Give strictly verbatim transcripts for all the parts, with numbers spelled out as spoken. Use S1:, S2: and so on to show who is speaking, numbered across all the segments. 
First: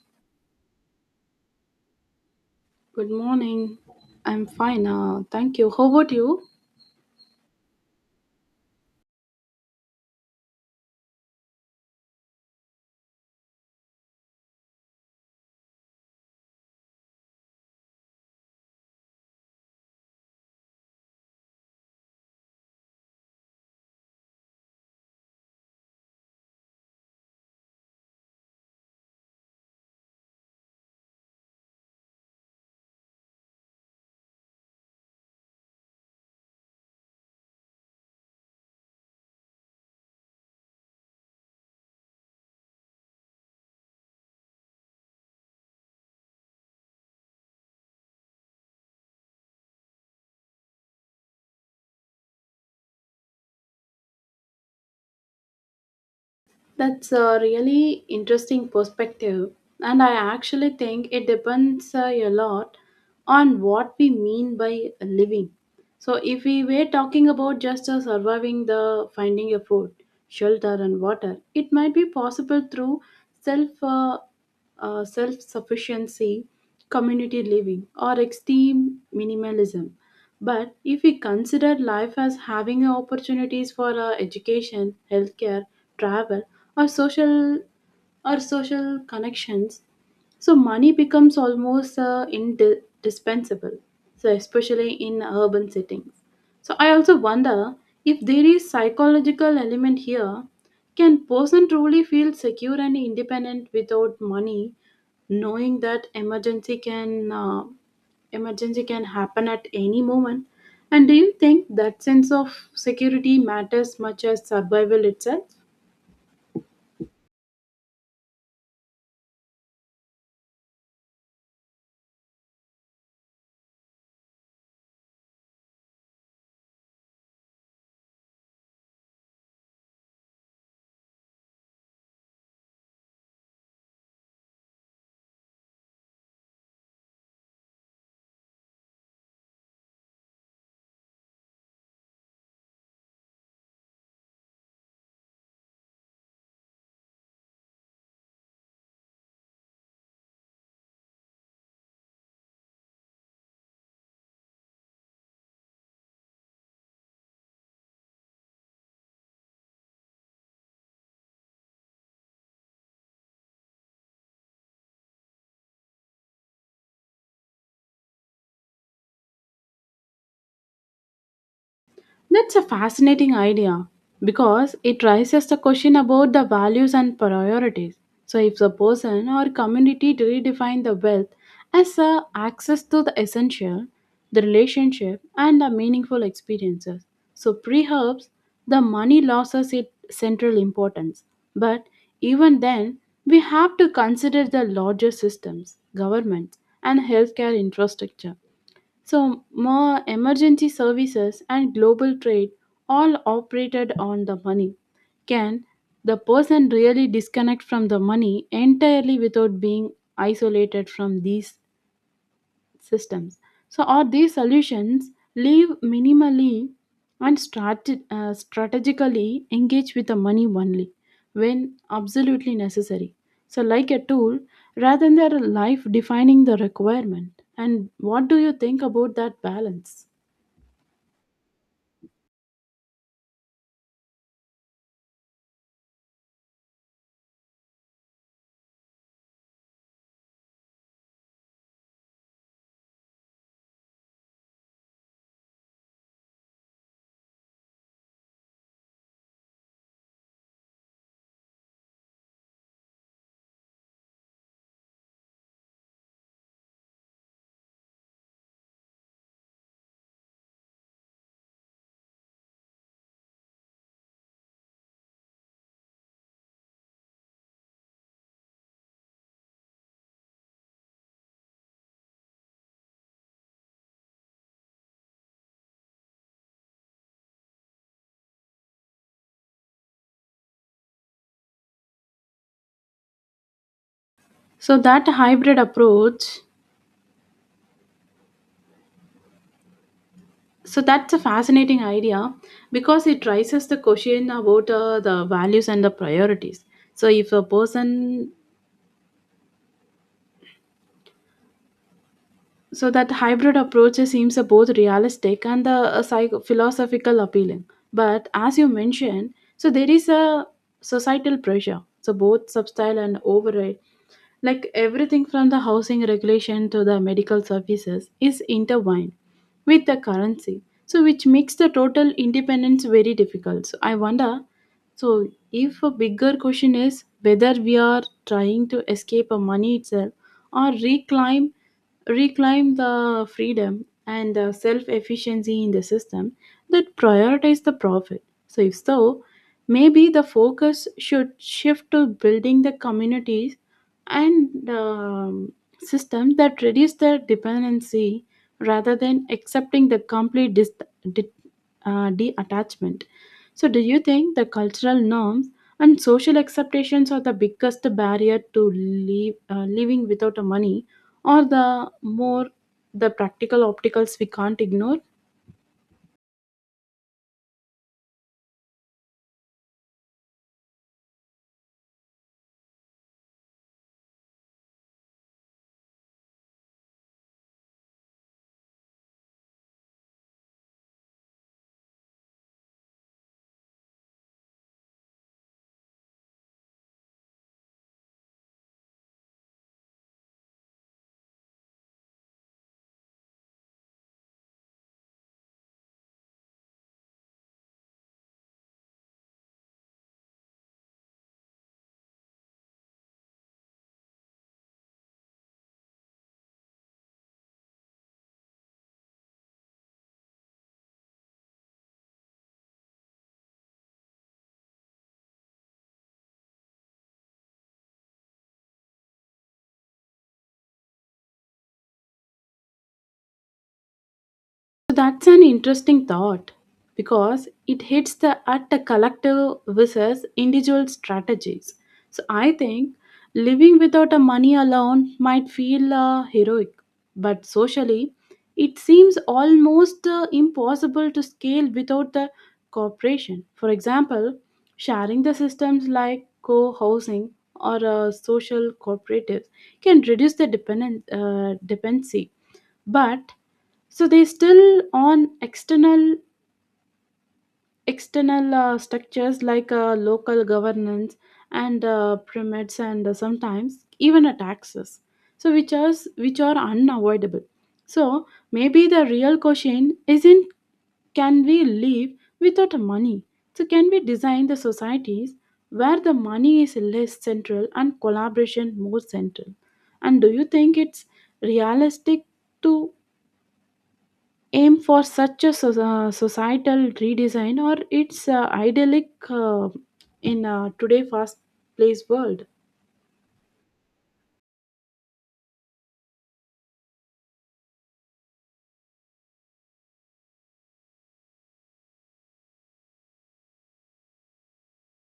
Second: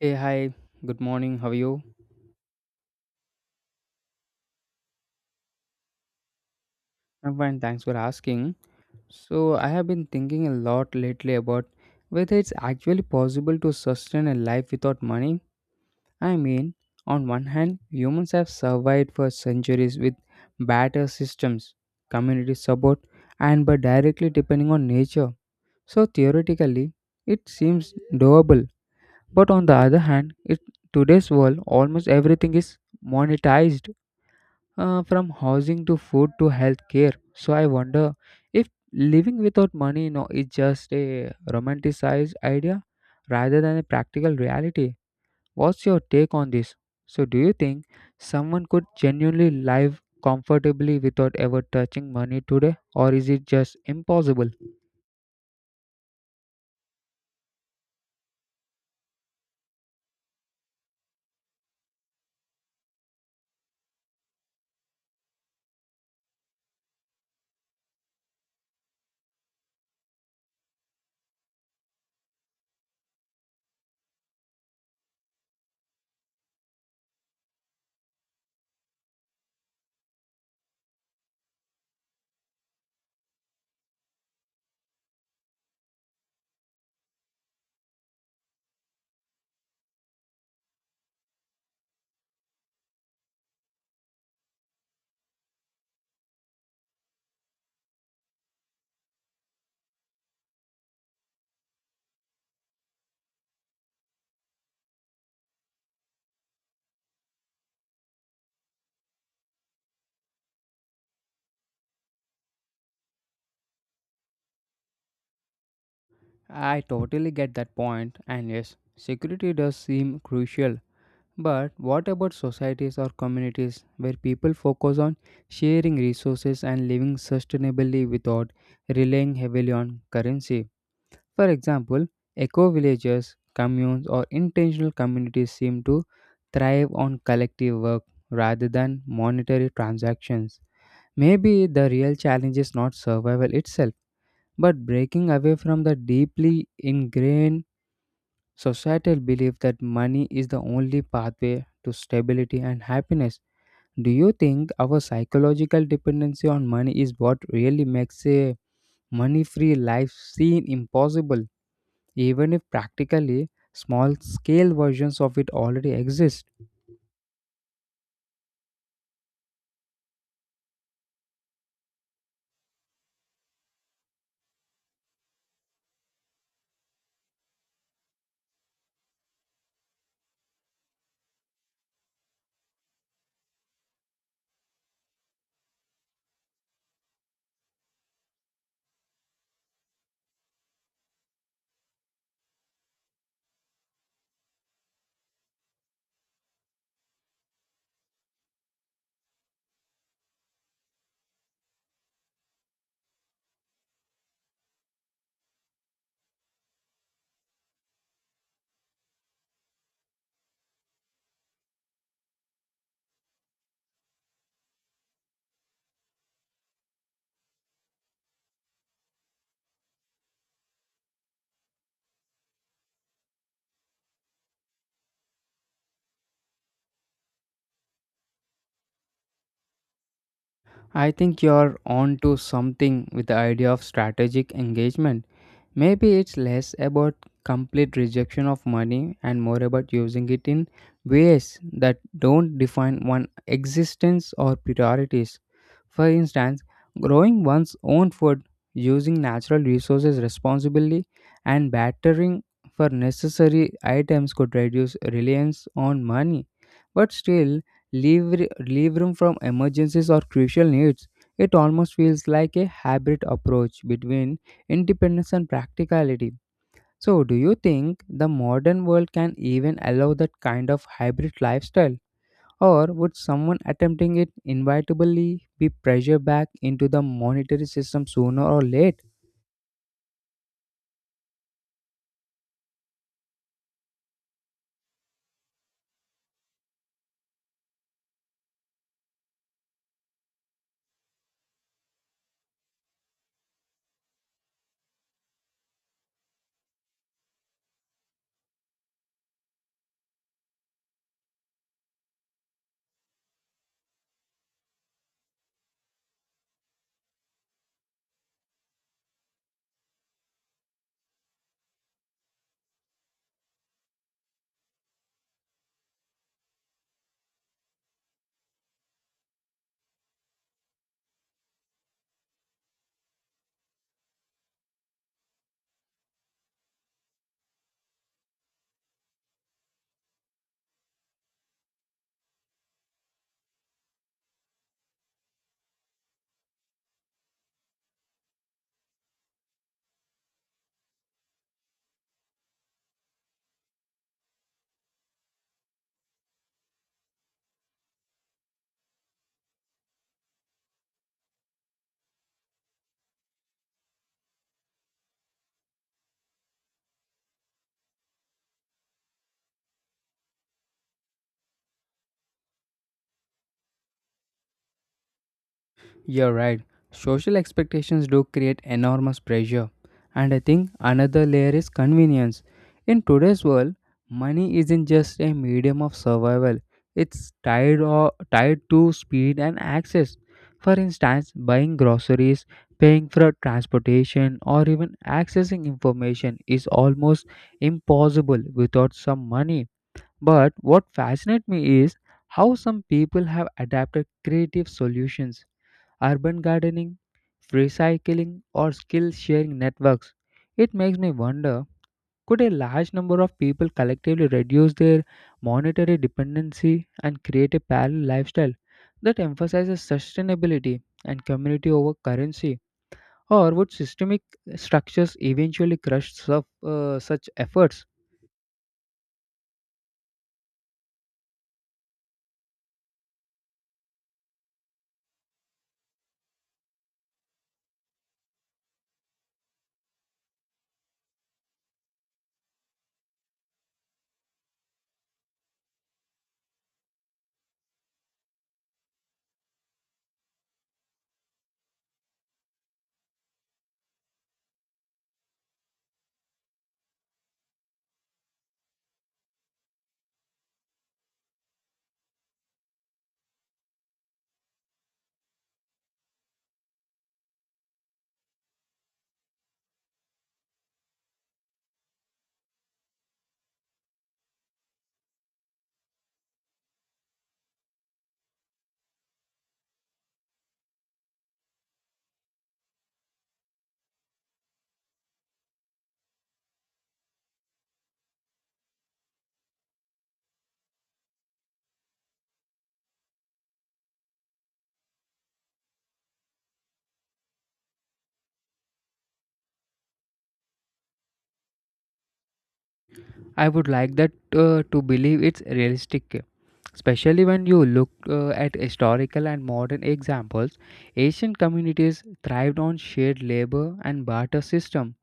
S1: Hey, hi, good morning. How are you?
S2: Good morning. I'm fine. Uh, thank you. How about you?
S1: I'm fine, thanks for asking. So, I have been thinking a lot lately about whether it's actually possible to sustain a life without money. I mean, on one hand, humans have survived for centuries with better systems, community support, and by directly depending on nature. So, theoretically, it seems doable. But on the other hand, it today's world almost everything is monetized uh, from housing to food to healthcare. So I wonder if living without money you know, is just a romanticized idea rather than a practical reality. What's your take on this? So do you think someone could genuinely live comfortably without ever touching money today, or is it just impossible?
S2: That's a really interesting perspective. And I actually think it depends uh, a lot on what we mean by living. So, if we were talking about just uh, surviving the finding a food, shelter, and water, it might be possible through self. Uh, uh, self sufficiency, community living, or extreme minimalism. But if we consider life as having opportunities for uh, education, healthcare, travel, or social or social connections, so money becomes almost uh, indispensable. So especially in urban settings. So I also wonder if there is psychological element here. Can person truly feel secure and independent without money, knowing that emergency can uh, emergency can happen at any moment? And do you think that sense of security matters much as survival itself?
S1: I totally get that point, and yes, security does seem crucial. But what about societies or communities where people focus on sharing resources and living sustainably without relying heavily on currency? For example, eco villages, communes, or intentional communities seem to thrive on collective work rather than monetary transactions. Maybe the real challenge is not survival itself, but breaking away from the deeply ingrained societal belief that money is the only pathway to stability and happiness. Do you think our psychological dependency on money is what really makes a money free life seem impossible, even if practically small scale versions of it already exist?
S2: That's a fascinating idea because it raises the question about the values and priorities. So, if the person or community redefine the wealth as a access to the essential, the relationship, and the meaningful experiences, so perhaps the money loses its central importance. But even then, we have to consider the larger systems, governments, and healthcare infrastructure so, more emergency services and global trade all operated on the money. Can the person really disconnect from the money entirely without being isolated from these systems. So, are these solutions leave minimally and strat- uh, strategically engage with the money only when absolutely necessary? So, like a tool rather than their life defining the requirement. And what do you think about that balance?
S1: I think you're on to something with the idea of strategic engagement. Maybe it's less about complete rejection of money and more about using it in ways that don't define one existence or priorities. For instance, growing one's own food, using natural resources responsibly, and bartering for necessary items could reduce reliance on money, but still leave, leave room from emergencies or crucial needs. It almost feels like a hybrid approach between independence and practicality. So, do you think the modern world can even allow that kind of hybrid lifestyle? Or would someone attempting it inevitably be pressured back into the monetary system sooner or later?
S2: So that hybrid approach, so that's a fascinating idea because it raises the question about uh, the values and the priorities. So if a person So that hybrid approach seems uh, both realistic and the uh, psycho- philosophical appealing. But as you mentioned, so there is a societal pressure. So both substyle and override, like everything from the housing regulation to the medical services, is intertwined with the currency. So which makes the total independence very difficult. So I wonder. So if a bigger question is whether we are trying to escape a money itself or reclaim reclaim the freedom and uh, self-efficiency in the system that prioritize the profit. So if so, maybe the focus should shift to building the communities and um, systems that reduce the dependency rather than accepting the complete dis- de- uh, detachment. So, do you think the cultural norms and social acceptations are the biggest barrier to leave, uh, living without a money, or the more the practical opticals we can't ignore?
S1: You're right. Social expectations do create enormous pressure. And I think another layer is convenience. In today's world, money isn't just a medium of survival, it's tied, or, tied to speed and access. For instance, buying groceries, paying for transportation, or even accessing information is almost impossible without some money. But what fascinates me is how some people have adapted creative solutions urban gardening, recycling, or skill sharing networks. It makes me wonder could a large number of people collectively reduce their monetary dependency and create a parallel lifestyle that emphasizes sustainability and community over currency? Or would systemic structures eventually crush such, uh, such efforts?
S2: So that's an interesting thought because it hits the at the collective versus individual strategies. So I think living without a money alone might feel uh, heroic, but socially, it seems almost uh, impossible to scale without the cooperation. For example, sharing the systems like co-housing or uh, social cooperatives can reduce the dependent uh, dependency, but so they still on external external uh, structures like uh, local governance and uh, permits and uh, sometimes even a taxes. So which are which are unavoidable. So maybe the real question isn't can we live without money? So can we design the societies where the money is less central and collaboration more central? And do you think it's realistic to aim for such a so- uh, societal redesign or it's uh, idyllic uh, in uh, today fast paced world?
S1: I would like that uh, to believe it's realistic, especially when you look uh, at historical and modern examples. Asian communities thrived on shared labor and barter system,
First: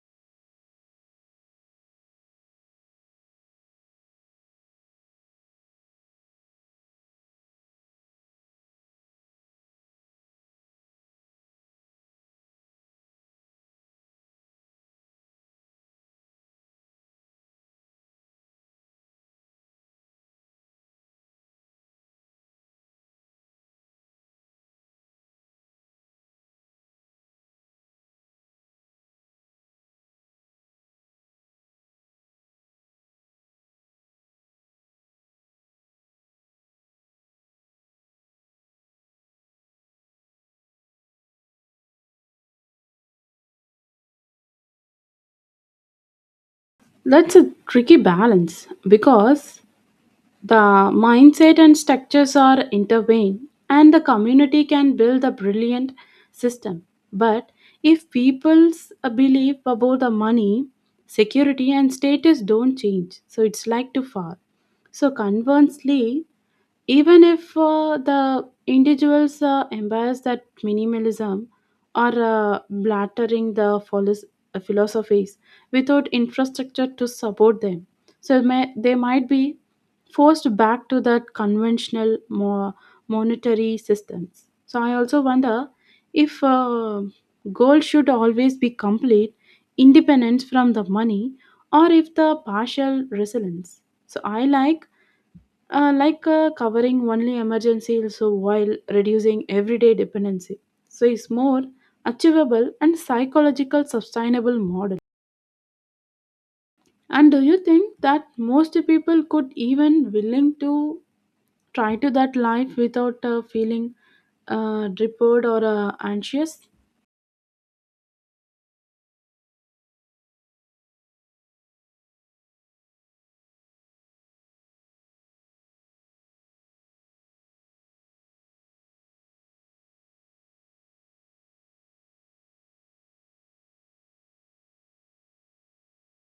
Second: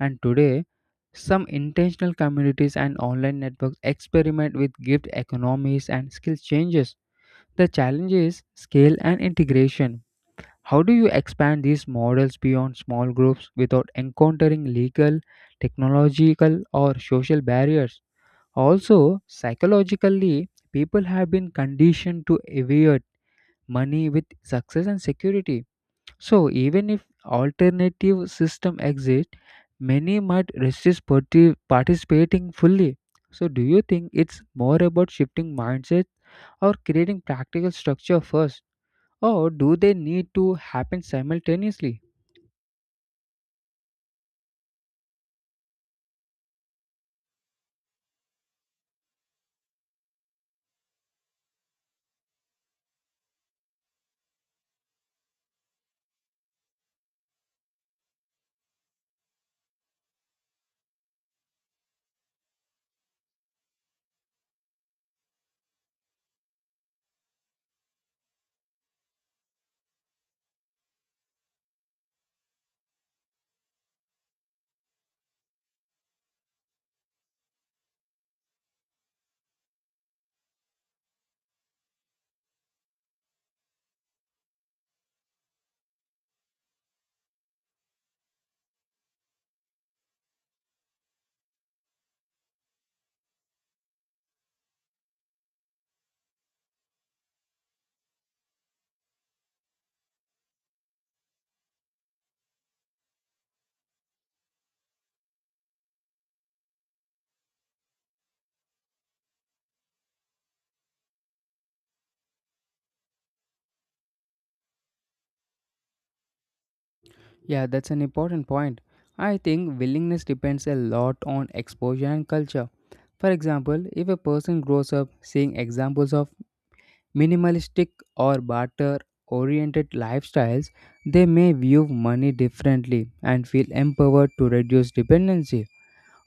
S1: and today, some intentional communities and online networks experiment with gift economies and skill changes. The challenge is scale and integration. How do you expand these models beyond small groups without encountering legal, technological, or social barriers? Also, psychologically, people have been conditioned to equate money with success and security. So, even if alternative system exist, many might resist parti- participating fully. So, do you think it's more about shifting mindset or creating practical structure first, or do they need to happen simultaneously?
S2: That's a tricky balance because the mindset and structures are intervened, and the community can build a brilliant system, but if people's uh, belief about the money security and status don't change, so it's like too far. So conversely, even if uh, the individuals uh, embrace that minimalism or uh, blattering the philos- uh, philosophies without infrastructure to support them, so may, they might be forced back to that conventional more monetary systems. So I also wonder if uh, goal should always be complete independence from the money or if the partial resilience, so I like uh, like uh, covering only emergency also while reducing everyday dependency. So it's more achievable and psychological sustainable model. And do you think that most people could even willing to try to that life without uh, feeling uh, deprived or uh, anxious?
S1: Yeah, that's an important point. I think willingness depends a lot on exposure and culture. For example, if a person grows up seeing examples of minimalistic or barter oriented lifestyles, they may view money differently and feel empowered to reduce dependency.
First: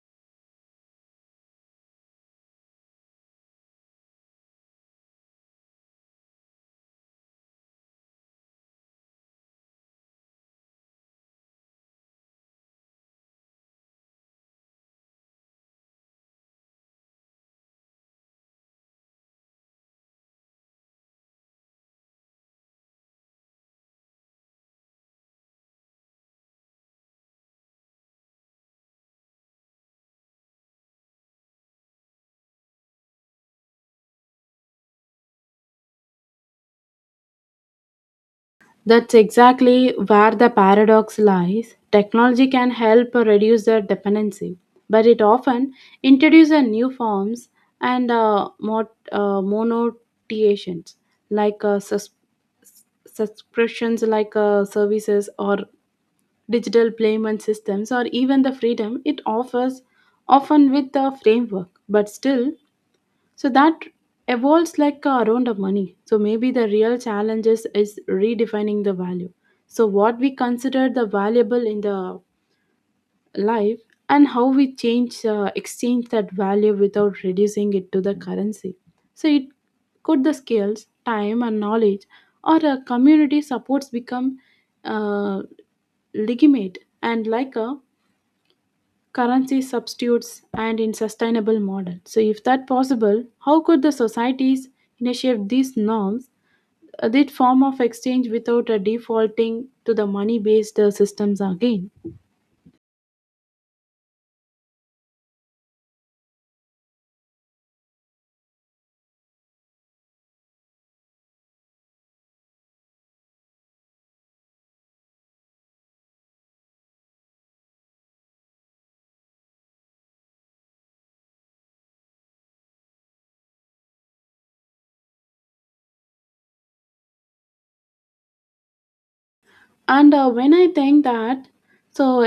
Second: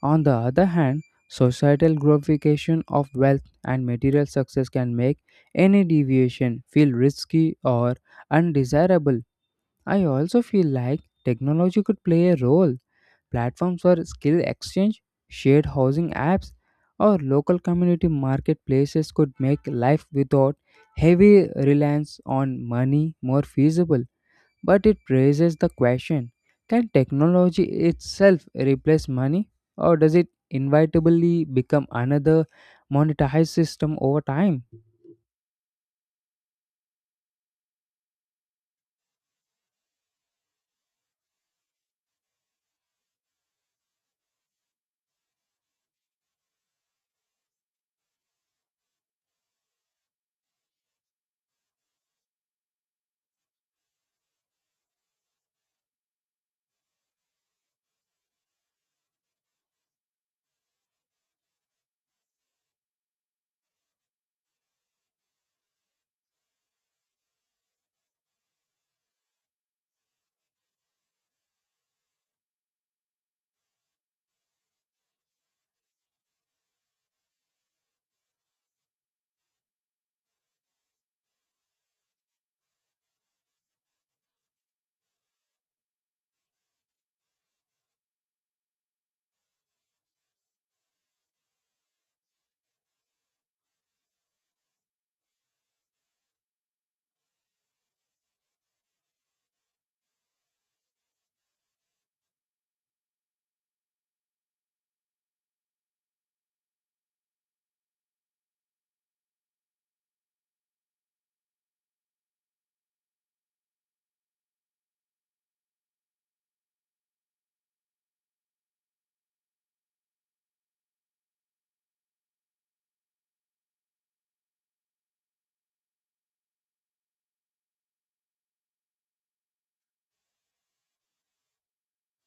S1: On the other hand, societal glorification of wealth and material success can make any deviation feel risky or undesirable. I also feel like technology could play a role. Platforms for skill exchange, shared housing apps, or local community marketplaces could make life without heavy reliance on money more feasible. But it raises the question, can technology itself replace money, or does it inevitably become another monetized system over time?
S2: That's exactly where the paradox lies. Technology can help reduce the dependency, but it often introduces new forms and uh, mot- uh, monotiations like uh, sus- subscriptions, like uh, services or digital payment systems, or even the freedom it offers, often with the framework. But still, so that evolves like uh, around the money. So maybe the real challenges is redefining the value. So what we consider the valuable in the life and how we change uh, exchange that value without reducing it to the currency. So it could the skills, time, and knowledge or a community supports become uh, legitimate and like a currency substitutes and in sustainable model. So if that possible, how could the societies initiate these norms, uh, that form of exchange without a defaulting to the money based systems again? And uh, When I think that, so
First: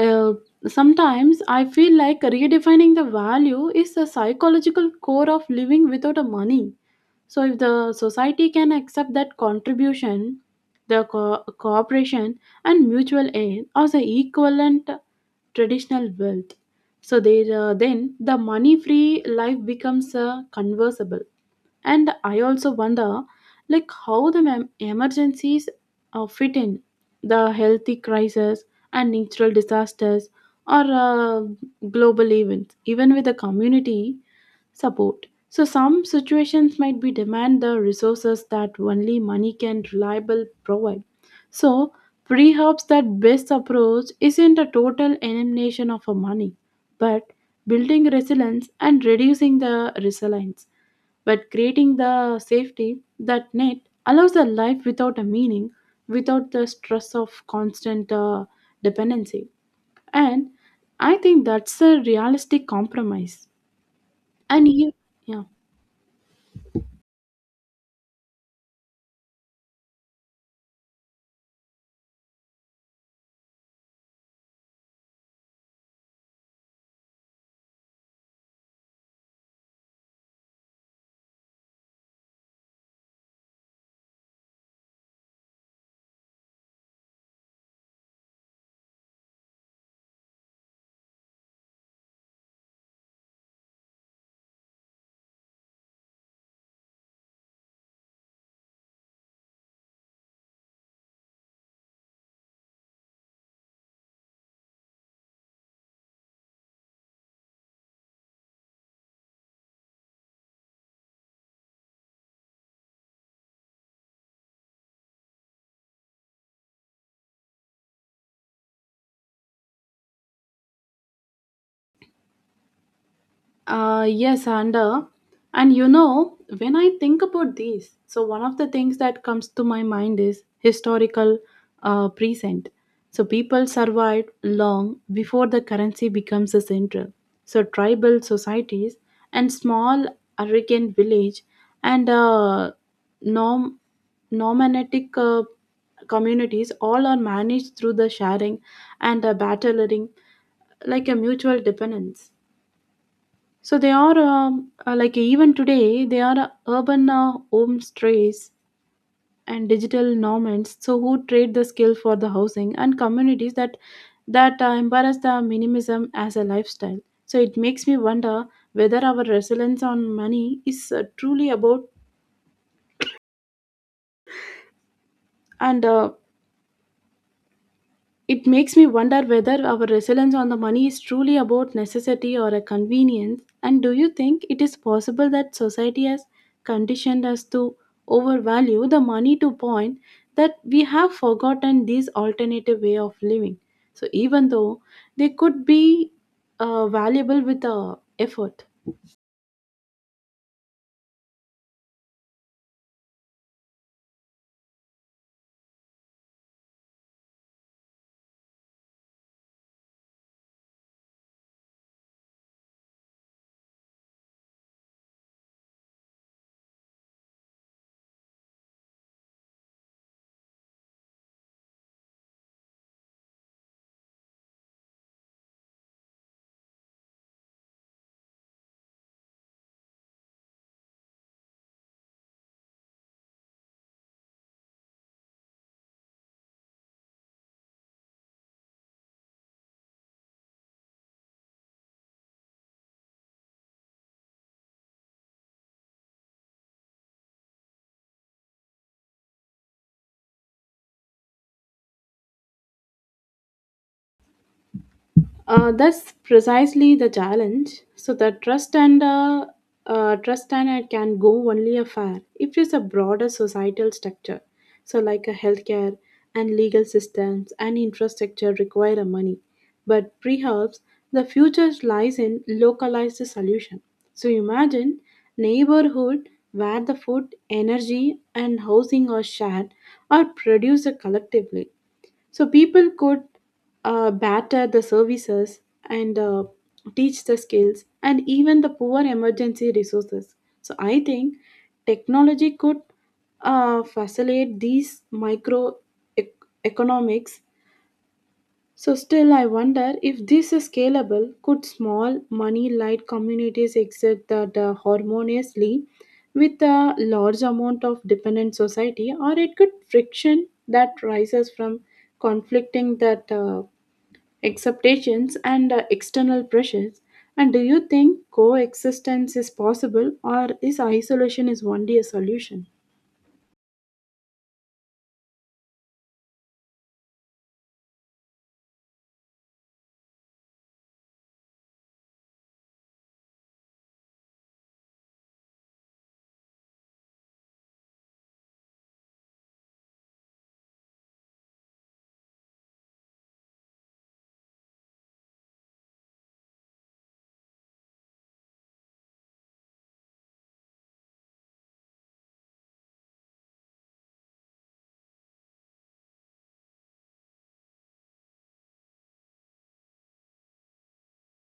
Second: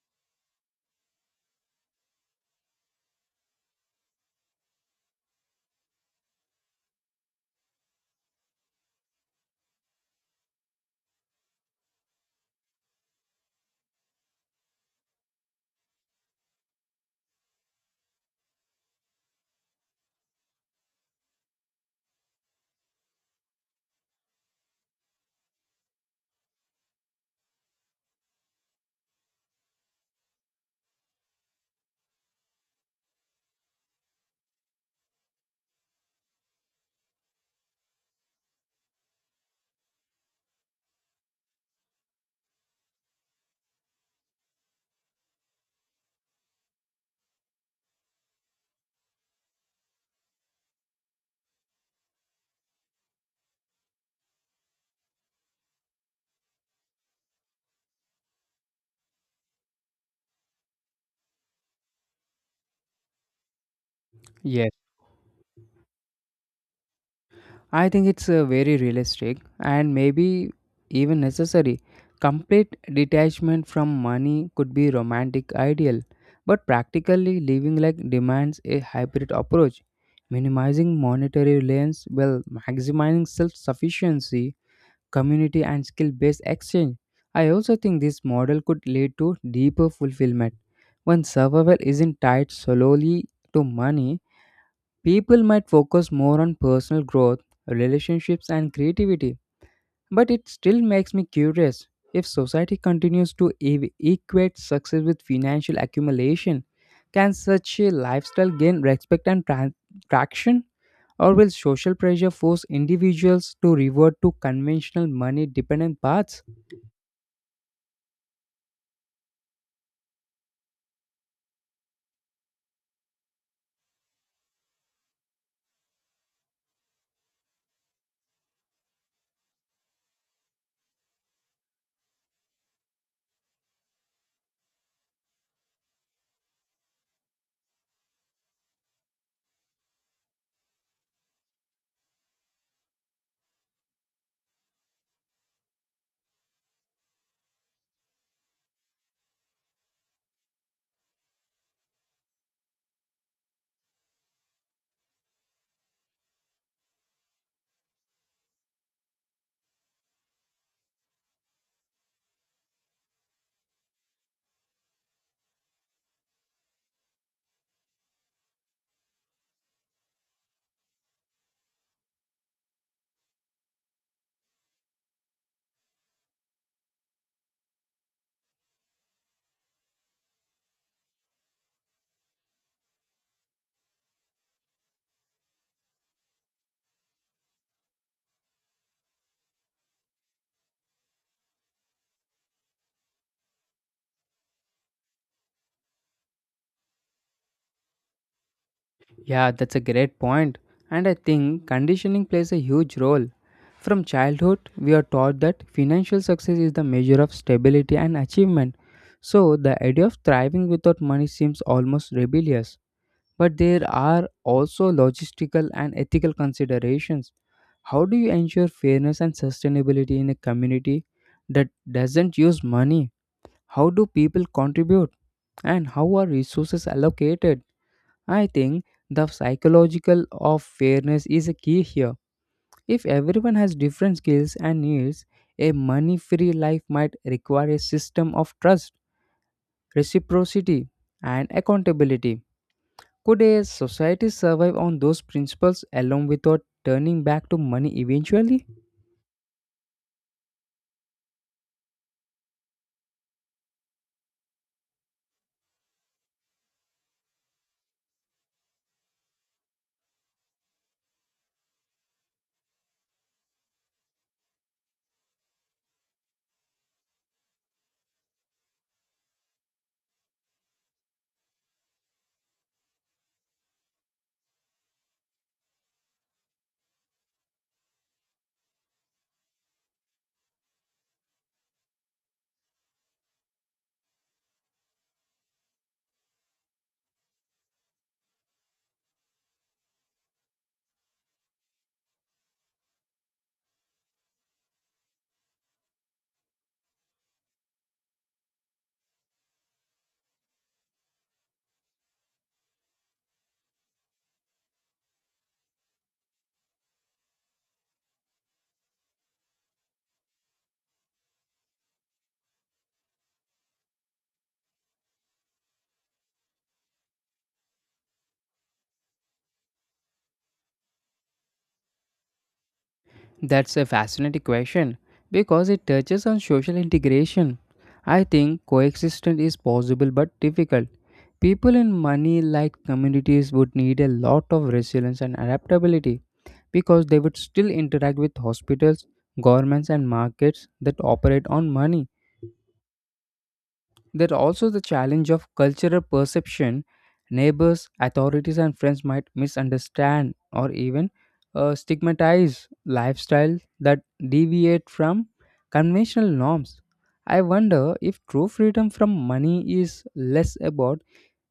S2: uh, sometimes I feel like redefining the value is the psychological core of living without a money. So if the society can accept that contribution, the co- cooperation and mutual aid as the equivalent traditional wealth, so there uh, then the money-free life becomes uh, conversable. And I also wonder, like, how the mem- emergencies uh, fit in the healthy crisis and natural disasters or uh, global events. Even with the community, support. So some situations might be demand the resources that only money can reliable provide. So perhaps that best approach isn't a total elimination of a money, but building resilience and reducing the resilience. But creating the safety that net allows a life without a meaning, without the stress of constant uh, dependency. And I think that's a realistic compromise. And
S1: Yes.
S2: you, yeah.
S1: I think it's uh, very realistic and maybe even necessary. Complete detachment from money could be romantic ideal, but practically living like demands a hybrid approach, minimizing monetary reliance while maximizing self-sufficiency, community and skill-based exchange. I also think this model could lead to deeper fulfillment when survival isn't tied solely to money. People might focus more on personal growth, relationships, and creativity, but it still makes me curious. If society continues to ev- equate success with financial accumulation, can such a lifestyle gain respect and tran- traction? Or will social pressure force individuals to revert to conventional money dependent paths?
S2: Uh, yes, and uh, and you know when I think about these, so one of the things that comes to my mind is historical uh, present. So people survived long before the currency becomes a central. So tribal societies and small African village and uh, nom nomadic uh, communities all are managed through the sharing and uh, battling like a mutual dependence. So they are um, uh, like even today they are uh, urban uh, home strays and digital nomads. So who trade the skill for the housing and communities that that uh, embrace the minimalism as a lifestyle. So it makes me wonder whether our resilience on money is uh, truly about and uh, it makes me wonder whether our resilience on the money is truly about necessity or a convenience. And do you think it is possible that society has conditioned us to overvalue the money to point that we have forgotten this alternative way of living? So even though they could be uh, valuable with uh, effort.
S1: Yeah, that's a great point. And I think conditioning plays a huge role. From childhood, we are taught that financial success is the measure of stability and achievement. So, the idea of thriving without money seems almost rebellious. But there are also logistical and ethical considerations. How do you ensure fairness and sustainability in a community that doesn't use money? How do people contribute? And how are resources allocated? I think the psychological of fairness is a key here. If everyone has different skills and needs, a money free life might require a system of trust, reciprocity, and accountability. Could a society survive on those principles alone without turning back to money eventually?
S2: Uh, that's precisely the challenge. So the trust and uh, uh, trust and it can go only a fair if it's a broader societal structure. So like a healthcare and legal systems and infrastructure require a money, but perhaps the future lies in localized solution. So imagine neighborhood where the food, energy, and housing are shared or produced collectively, so people could uh, batter the services and uh, teach the skills and even the poor emergency resources. So I think technology could uh, facilitate these micro ec- economics. So, still, I wonder if this is scalable. Could small, money light communities exist that uh, harmoniously with a large amount of dependent society, or it could friction that rises from conflicting that uh, expectations and uh, external pressures? And do you think coexistence is possible, or is isolation is only a solution?
S1: That's a fascinating question because it touches on social integration. I think coexistence is possible but difficult. People in money like communities would need a lot of resilience and adaptability because they would still interact with hospitals, governments, and markets that operate on money. There's also the challenge of cultural perception. Neighbors, authorities, and friends might misunderstand or even uh, stigmatize lifestyles that deviate from conventional norms. I wonder if true freedom from money is less about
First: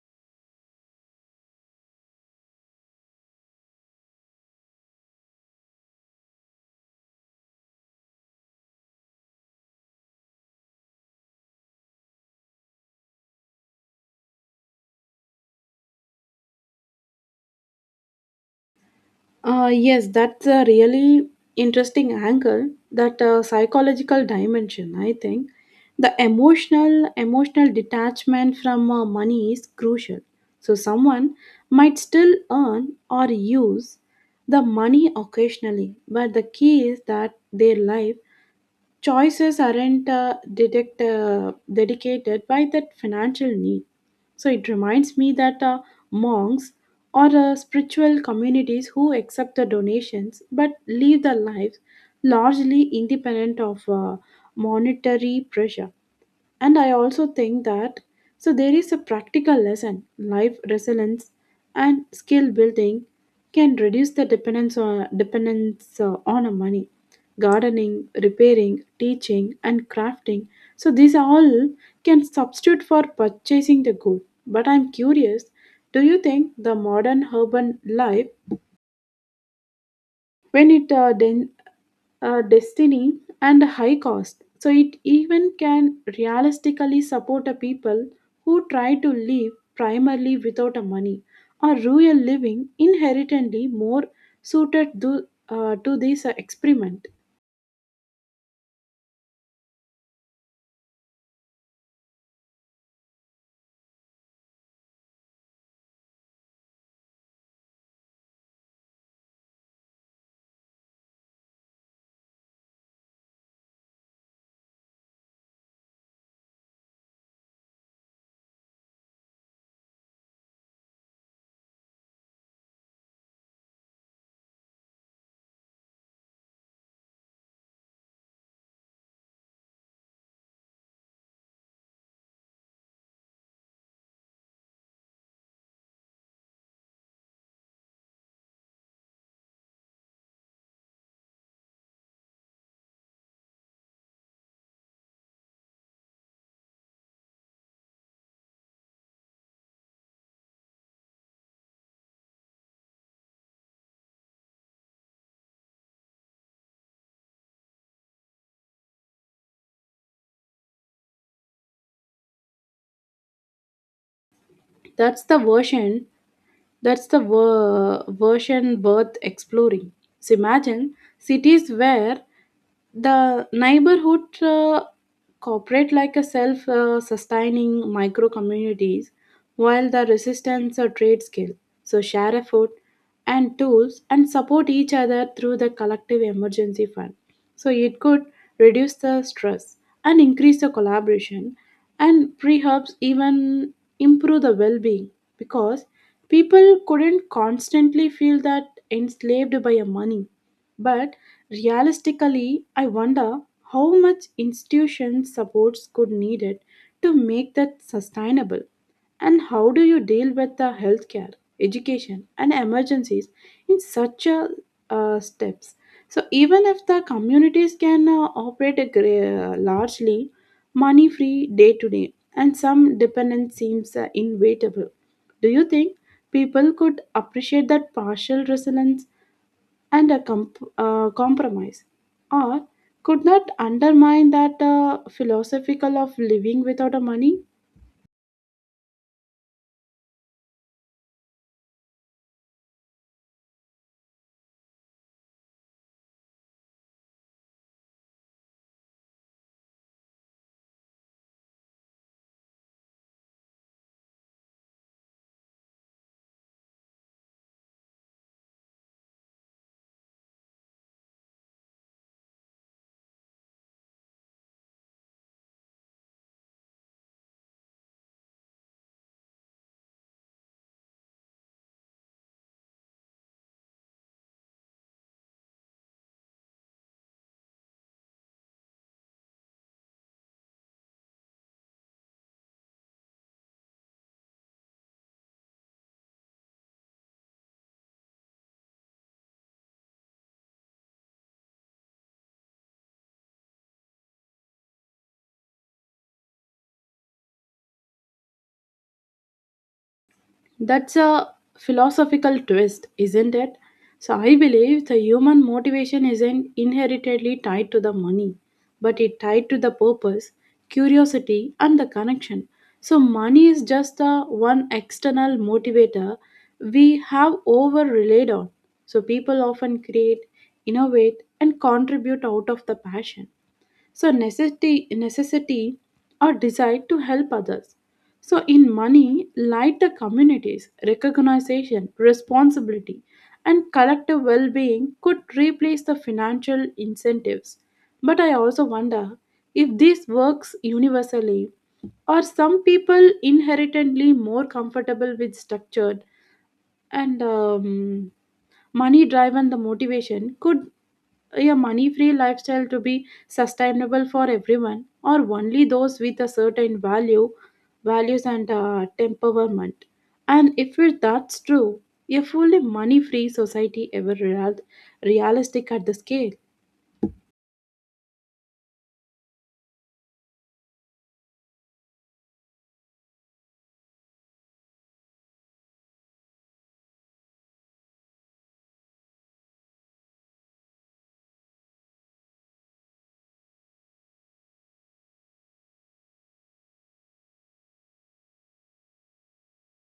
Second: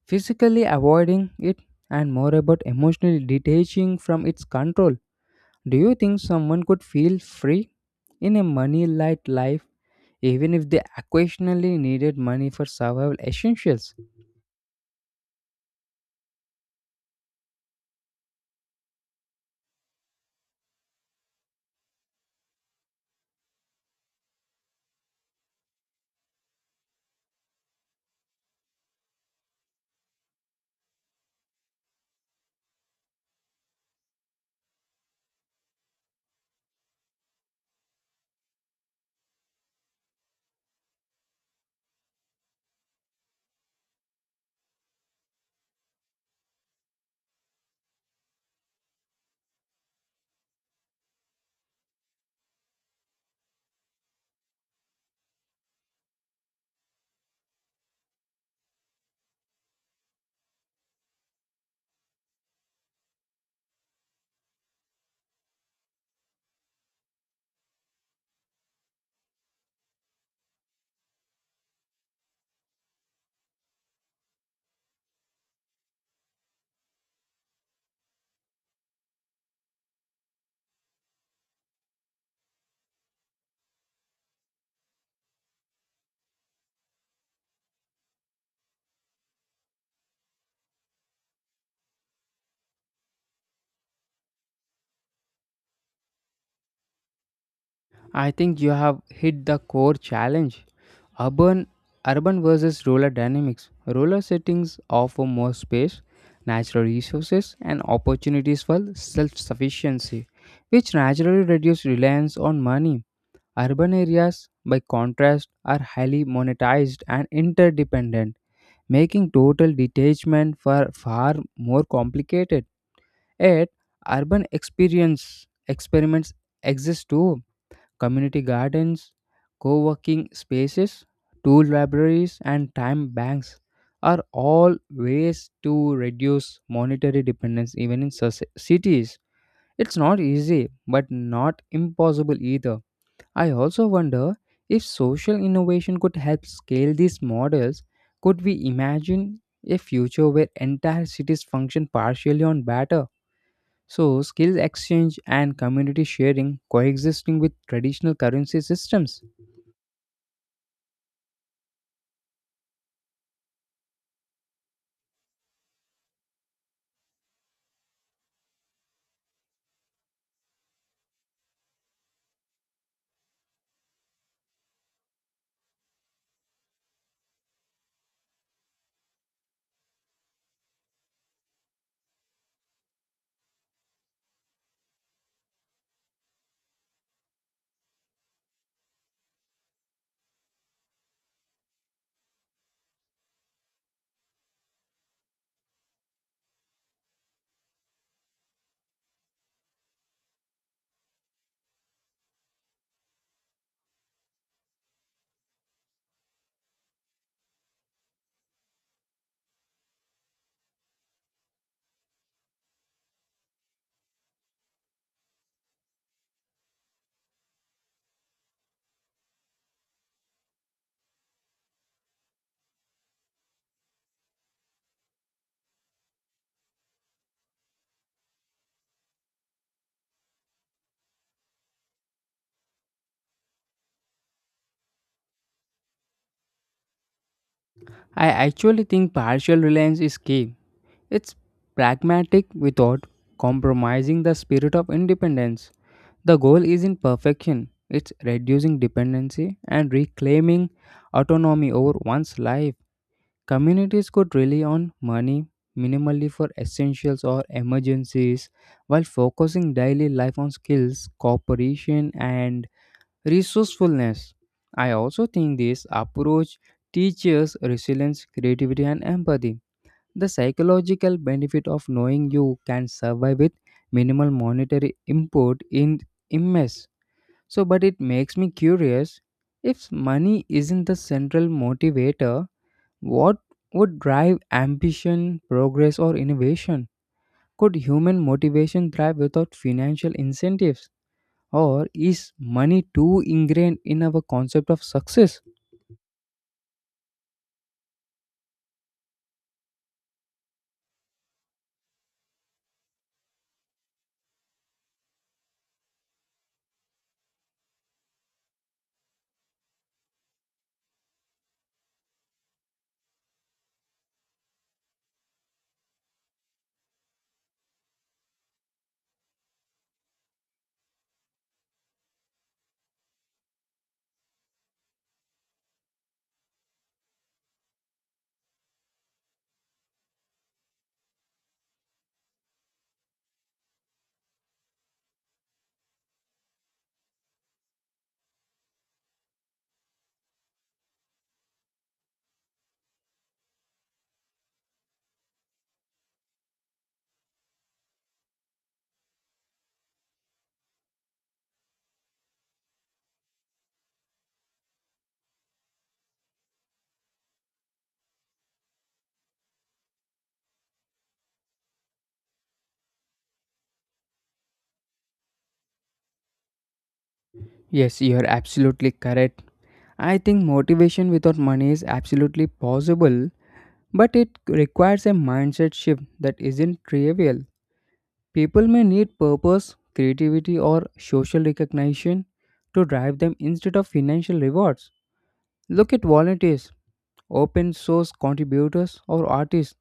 S1: physically avoiding it and more about emotionally detaching from its control. Do you think someone could feel free in a money light life even if they occasionally needed money for survival essentials?
S2: Uh, yes, that's a really interesting angle. That uh, psychological dimension, I think, the emotional emotional detachment from uh, money is crucial. So someone might still earn or use the money occasionally, but the key is that their life choices aren't uh, dedict, uh, dedicated by that financial need. So it reminds me that uh, monks or uh, spiritual communities who accept the donations but live their lives largely independent of uh, monetary pressure. And I also think that so there is a practical lesson life resilience and skill building can reduce the dependence on dependence uh, on a money, gardening, repairing, teaching, and crafting, so these all can substitute for purchasing the good. But I'm curious, do you think the modern urban life when it uh, den- uh, destiny and high cost, so it even can realistically support a people who try to live primarily without a money, or rural living inherently more suited to, uh, to this uh, experiment?
S1: I think you have hit the core challenge. Urban urban versus rural dynamics. Rural settings offer more space, natural resources and opportunities for self-sufficiency, which naturally reduce reliance on money. Urban areas, by contrast, are highly monetized and interdependent, making total detachment far, far more complicated. Yet, urban experience experiments exist too. Community gardens, co working spaces, tool libraries, and time banks are all ways to reduce monetary dependence even in soci- cities. It's not easy, but not impossible either. I also wonder if social innovation could help scale these models. Could we imagine a future where entire cities function partially on data? So, skills exchange and community sharing coexisting with traditional currency systems.
S2: That's the version. That's the ver- version worth exploring. So imagine cities where the neighborhood uh, cooperate like a self uh, sustaining micro communities while the resistance or trade skill. So share a food and tools and support each other through the collective emergency fund. So it could reduce the stress and increase the collaboration and perhaps even improve the well being because people couldn't constantly feel that enslaved by a money. But realistically, I wonder how much institution supports could need it to make that sustainable. And how do you deal with the healthcare, education, and emergencies in such a, uh, steps? So even if the communities can uh, operate a gra- largely money-free day-to-day and some dependence seems uh, inevitable. Do you think people could appreciate that partial resilience and a comp- uh, compromise, or could not undermine that uh, philosophical of living without a money?
S1: I actually think partial reliance is key. It's pragmatic without compromising the spirit of independence. The goal isn't perfection, it's reducing dependency and reclaiming autonomy over one's life. Communities could rely on money minimally for essentials or emergencies while focusing daily life on skills, cooperation, and resourcefulness. I also think this approach teaches resilience, creativity, and empathy. The psychological benefit of knowing you can survive with minimal monetary input in immense. So, but it makes me curious, if money isn't the central motivator, what would drive ambition, progress, or innovation? Could human motivation thrive without financial incentives? Or is money too ingrained in our concept of success?
S2: That's a philosophical twist, isn't it? So I believe the human motivation isn't inheritedly tied to the money, but it tied to the purpose, curiosity, and the connection. So money is just a one external motivator we have over relied on. So people often create, innovate, and contribute out of the passion so necessity necessity or desire to help others so in money lie the communities recognition responsibility and collective well-being could replace the financial incentives. But I also wonder if this works universally or some people inherently more comfortable with structured and um, money driven the motivation could a money free lifestyle to be sustainable for everyone or only those with a certain value values and uh, temperament and if it, that's true a fully money free society ever real, realistic at the scale.
S1: Yes, you are absolutely correct. I think motivation without money is absolutely possible, but it requires a mindset shift that isn't trivial. People may need purpose, creativity, or social recognition to drive them instead of financial rewards. Look at volunteers, open source contributors, or artists.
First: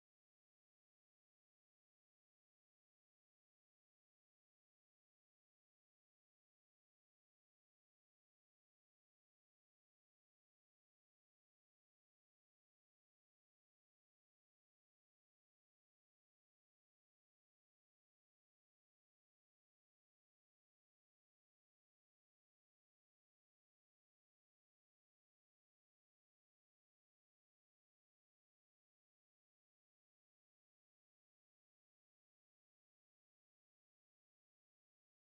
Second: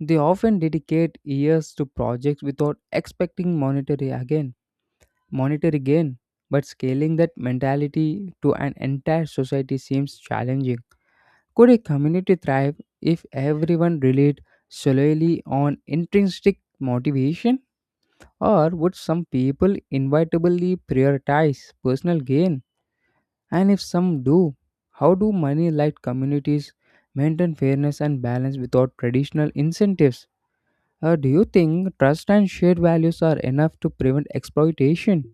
S1: They often dedicate years to projects without expecting monetary again. Monitor gain, but scaling that mentality to an entire society seems challenging. Could a community thrive if everyone relied solely on intrinsic motivation? Or would some people inevitably prioritize personal gain? And if some do, how do money light communities maintain fairness and balance without traditional incentives? Uh, do you think trust and shared values are enough to prevent exploitation?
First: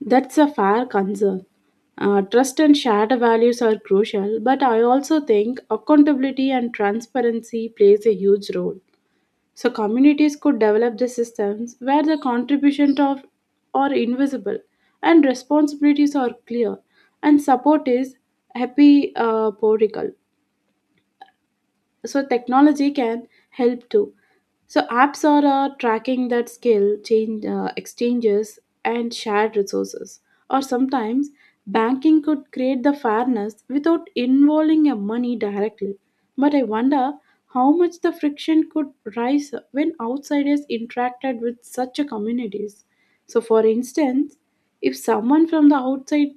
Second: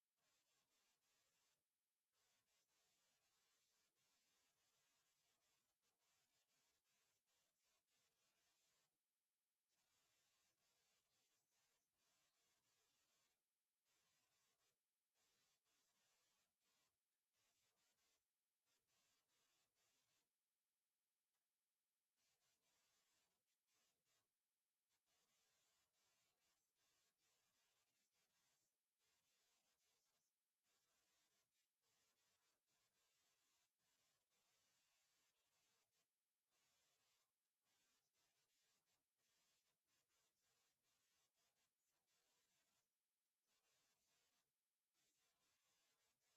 S2: That's a fair concern. Uh, trust and shared values are crucial but I also think accountability and transparency plays a huge role. So communities could develop the systems where the contribution of are invisible and responsibilities are clear and support is happy uh, prodigal. So technology can help too. So apps are uh, tracking that skill change uh, exchanges and shared resources or sometimes banking could create the fairness without involving your money directly. But I wonder how much the friction could rise when outsiders interacted with such a communities. So for instance, if someone from the outside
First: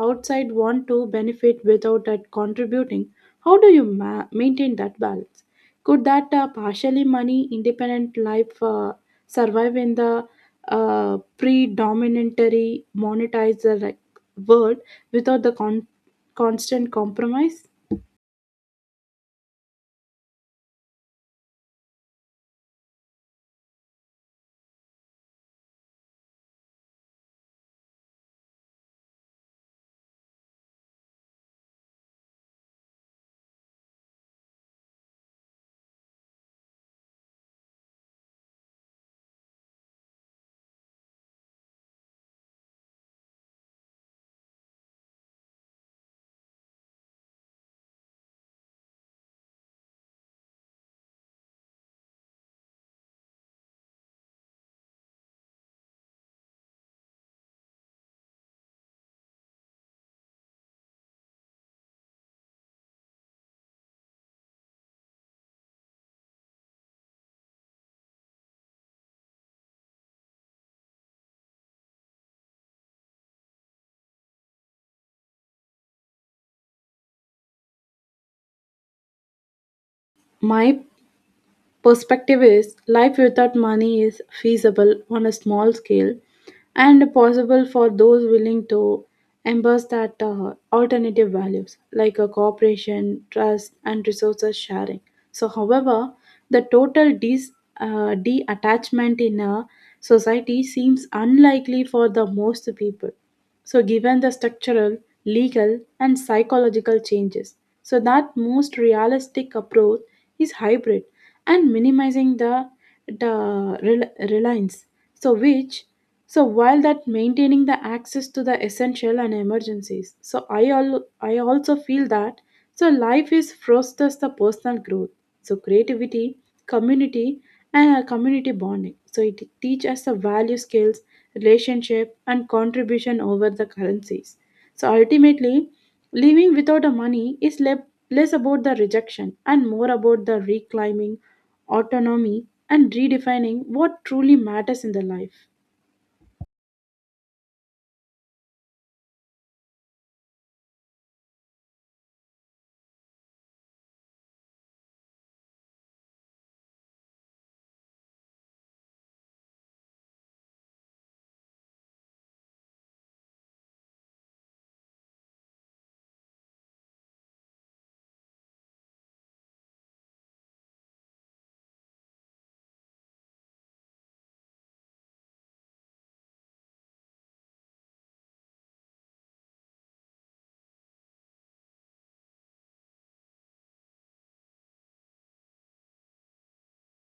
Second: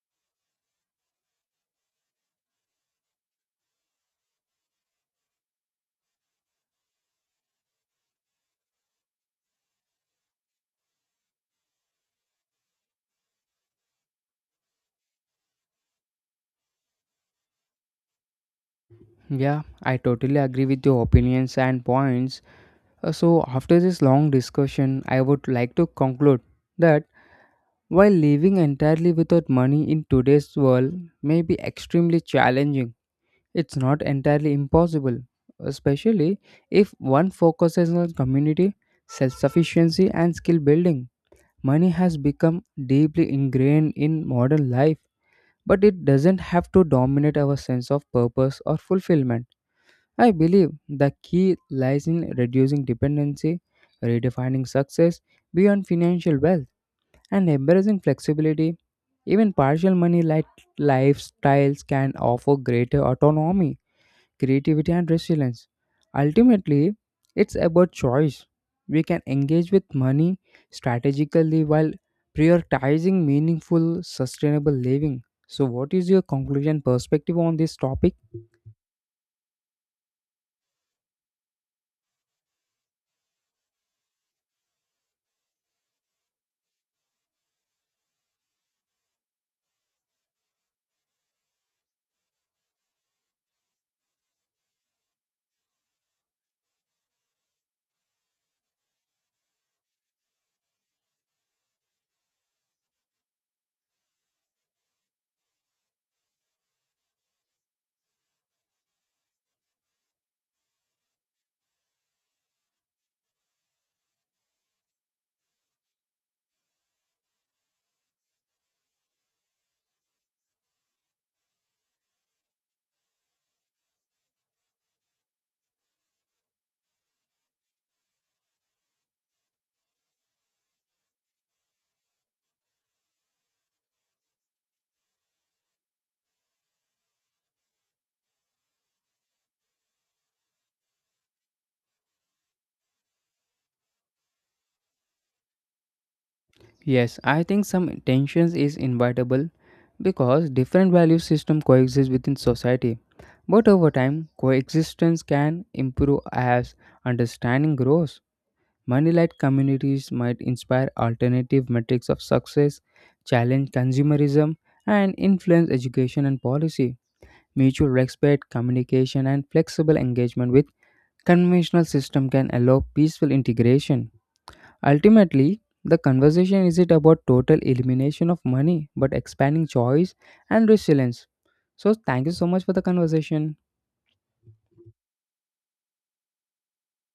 S2: outside want to benefit without that contributing, how do you ma- maintain that balance? Could that uh, partially money independent life uh, survive in the uh, predominantly monetizer like world without the con- constant compromise?
S1: Yeah, I totally agree with your opinions and points. Uh, So, after this long discussion, I would like to conclude that while living entirely without money in today's world may be extremely challenging, it's not entirely impossible, especially if one focuses on community, self sufficiency, and skill building. Money has become deeply ingrained in modern life, but it doesn't have to dominate our sense of purpose or fulfillment. I believe the key lies in reducing dependency, redefining success beyond financial wealth, and embracing flexibility. Even partial money light lifestyles can offer greater autonomy, creativity, and resilience. Ultimately, it's about choice. We can engage with money strategically while prioritizing meaningful, sustainable living. So, what is your conclusion perspective on this topic?
S2: My perspective is life without money is feasible on a small scale and possible for those willing to embrace that uh, alternative values like a cooperation, trust, and resources sharing. So, however, the total dis, uh, de-attachment in a society seems unlikely for the most people so given the structural legal and psychological changes so that most realistic approach is hybrid and minimizing the the rel- reliance so which so while that maintaining the access to the essential and emergencies so i al- I also feel that so life is fosters the personal growth so creativity community and a community bonding. So it teaches us the value skills, relationship, and contribution over the currencies. So ultimately, living without a money is le- less about the rejection and more about the reclaiming autonomy and redefining what truly matters in the life.
S1: Yes, I think some tensions is inevitable because different value system coexist within society. But over time, coexistence can improve as understanding grows. Money-led communities might inspire alternative metrics of success, challenge consumerism, and influence education and policy. Mutual respect, communication, and flexible engagement with conventional system can allow peaceful integration. Ultimately, the conversation isn't about total elimination of money, but expanding choice and resilience. So, thank you so much for the conversation.